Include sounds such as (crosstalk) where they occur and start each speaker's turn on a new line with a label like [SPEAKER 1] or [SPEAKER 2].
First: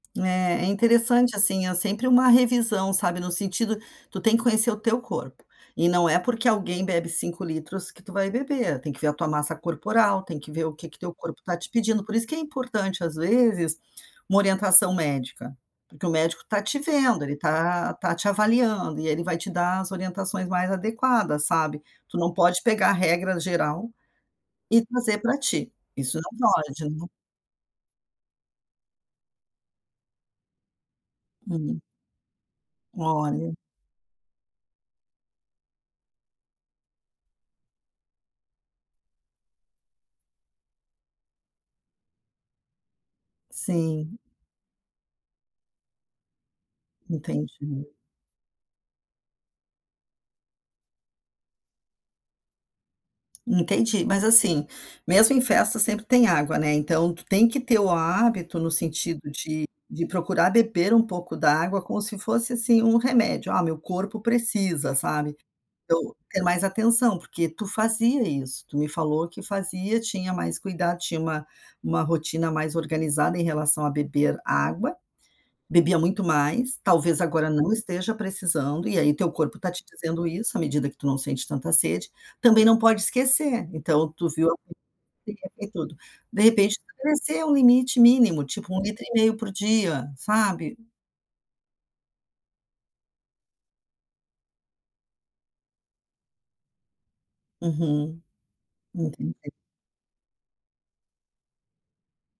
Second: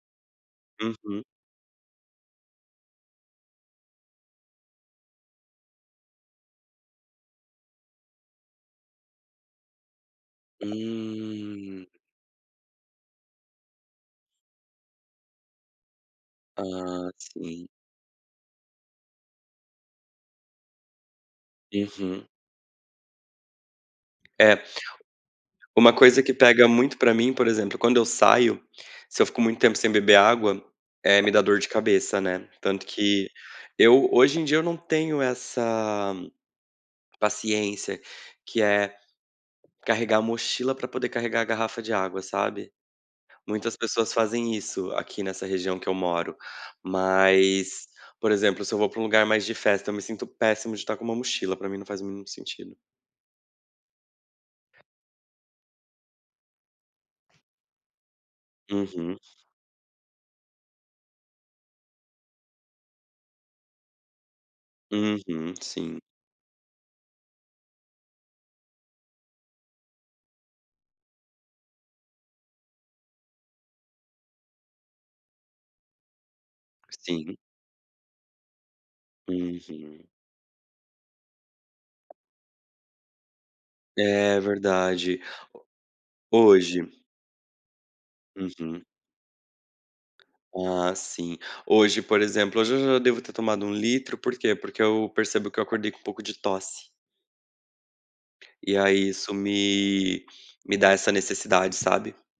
[SPEAKER 1] É, é
[SPEAKER 2] Uhum.
[SPEAKER 1] interessante, assim, é sempre uma revisão, sabe, no sentido tu tem que conhecer o teu corpo, e não é porque alguém bebe 5 litros, que tu vai beber, tem que ver a tua massa corporal, tem que ver o que que teu corpo está te
[SPEAKER 2] Hum.
[SPEAKER 1] pedindo, por isso que é importante, às vezes, uma orientação médica, porque o médico tá te
[SPEAKER 2] Ah,
[SPEAKER 1] vendo, ele
[SPEAKER 2] sim.
[SPEAKER 1] tá tá te avaliando e ele vai te dar as orientações mais adequadas, sabe. Tu
[SPEAKER 2] Uhum.
[SPEAKER 1] não pode pegar regra geral
[SPEAKER 2] É
[SPEAKER 1] e trazer pra ti,
[SPEAKER 2] uma
[SPEAKER 1] isso
[SPEAKER 2] coisa
[SPEAKER 1] não
[SPEAKER 2] que pega
[SPEAKER 1] pode,
[SPEAKER 2] muito
[SPEAKER 1] nu
[SPEAKER 2] pra mim, por exemplo, quando eu saio, se eu fico muito tempo sem beber água, eh, me dá dor de
[SPEAKER 1] Hum.
[SPEAKER 2] cabeça, né. Tanto que,
[SPEAKER 1] Olha.
[SPEAKER 2] eu hoje em dia eu não tenho essa paciência que é, carregar a mochila pra poder carregar a garrafa de água, sabe. Muitas pessoas
[SPEAKER 1] Sim.
[SPEAKER 2] fazem isso aqui, nessa região que eu moro, mas,
[SPEAKER 1] Entendi.
[SPEAKER 2] por exemplo, se eu vou pra um lugar mais de festa, eu me sinto péssimo de estar com uma mochila, pra mim não faz muito sentido.
[SPEAKER 1] Entendi, mas, assim, mesmo em festa sempre tem água, né, então tu tem que ter o hábito, no
[SPEAKER 2] Uhum.
[SPEAKER 1] sentido de de procurar beber um pouco d'água como se fosse, assim, um remédio, "Ah meu corpo precisa", sabe.
[SPEAKER 2] Uhum, sim.
[SPEAKER 1] Eu ter mais atenção, porque tu fazia isso, tu me falou que fazia, tinha mais cuidado, tinha uma uma rotina mais organizada em relação a "beber água", bebia muito mais, talvez
[SPEAKER 2] Sim.
[SPEAKER 1] agora não esteja precisando e aí teu corpo está te
[SPEAKER 2] Uhum.
[SPEAKER 1] dizendo isso, à medida que tu não sente tanta sede, também não pode esquecer, então tu
[SPEAKER 2] É,
[SPEAKER 1] viu a
[SPEAKER 2] verdade.
[SPEAKER 1] (unintelligible) e tudo, de
[SPEAKER 2] Ho
[SPEAKER 1] repente
[SPEAKER 2] hoje.
[SPEAKER 1] crescer é um limite mínimo, tipo, um
[SPEAKER 2] Uhum.
[SPEAKER 1] litro e meio por dia, sabe.
[SPEAKER 2] Ah, sim. Hoje, por exemplo, hoje eu já devo ter tomado 1 litro, por que? Porque eu percebo que eu acordei com um pouco de tosse.
[SPEAKER 1] Uhum,
[SPEAKER 2] E aí, isso
[SPEAKER 1] entendi.
[SPEAKER 2] me me dá essa necessidade, sabe.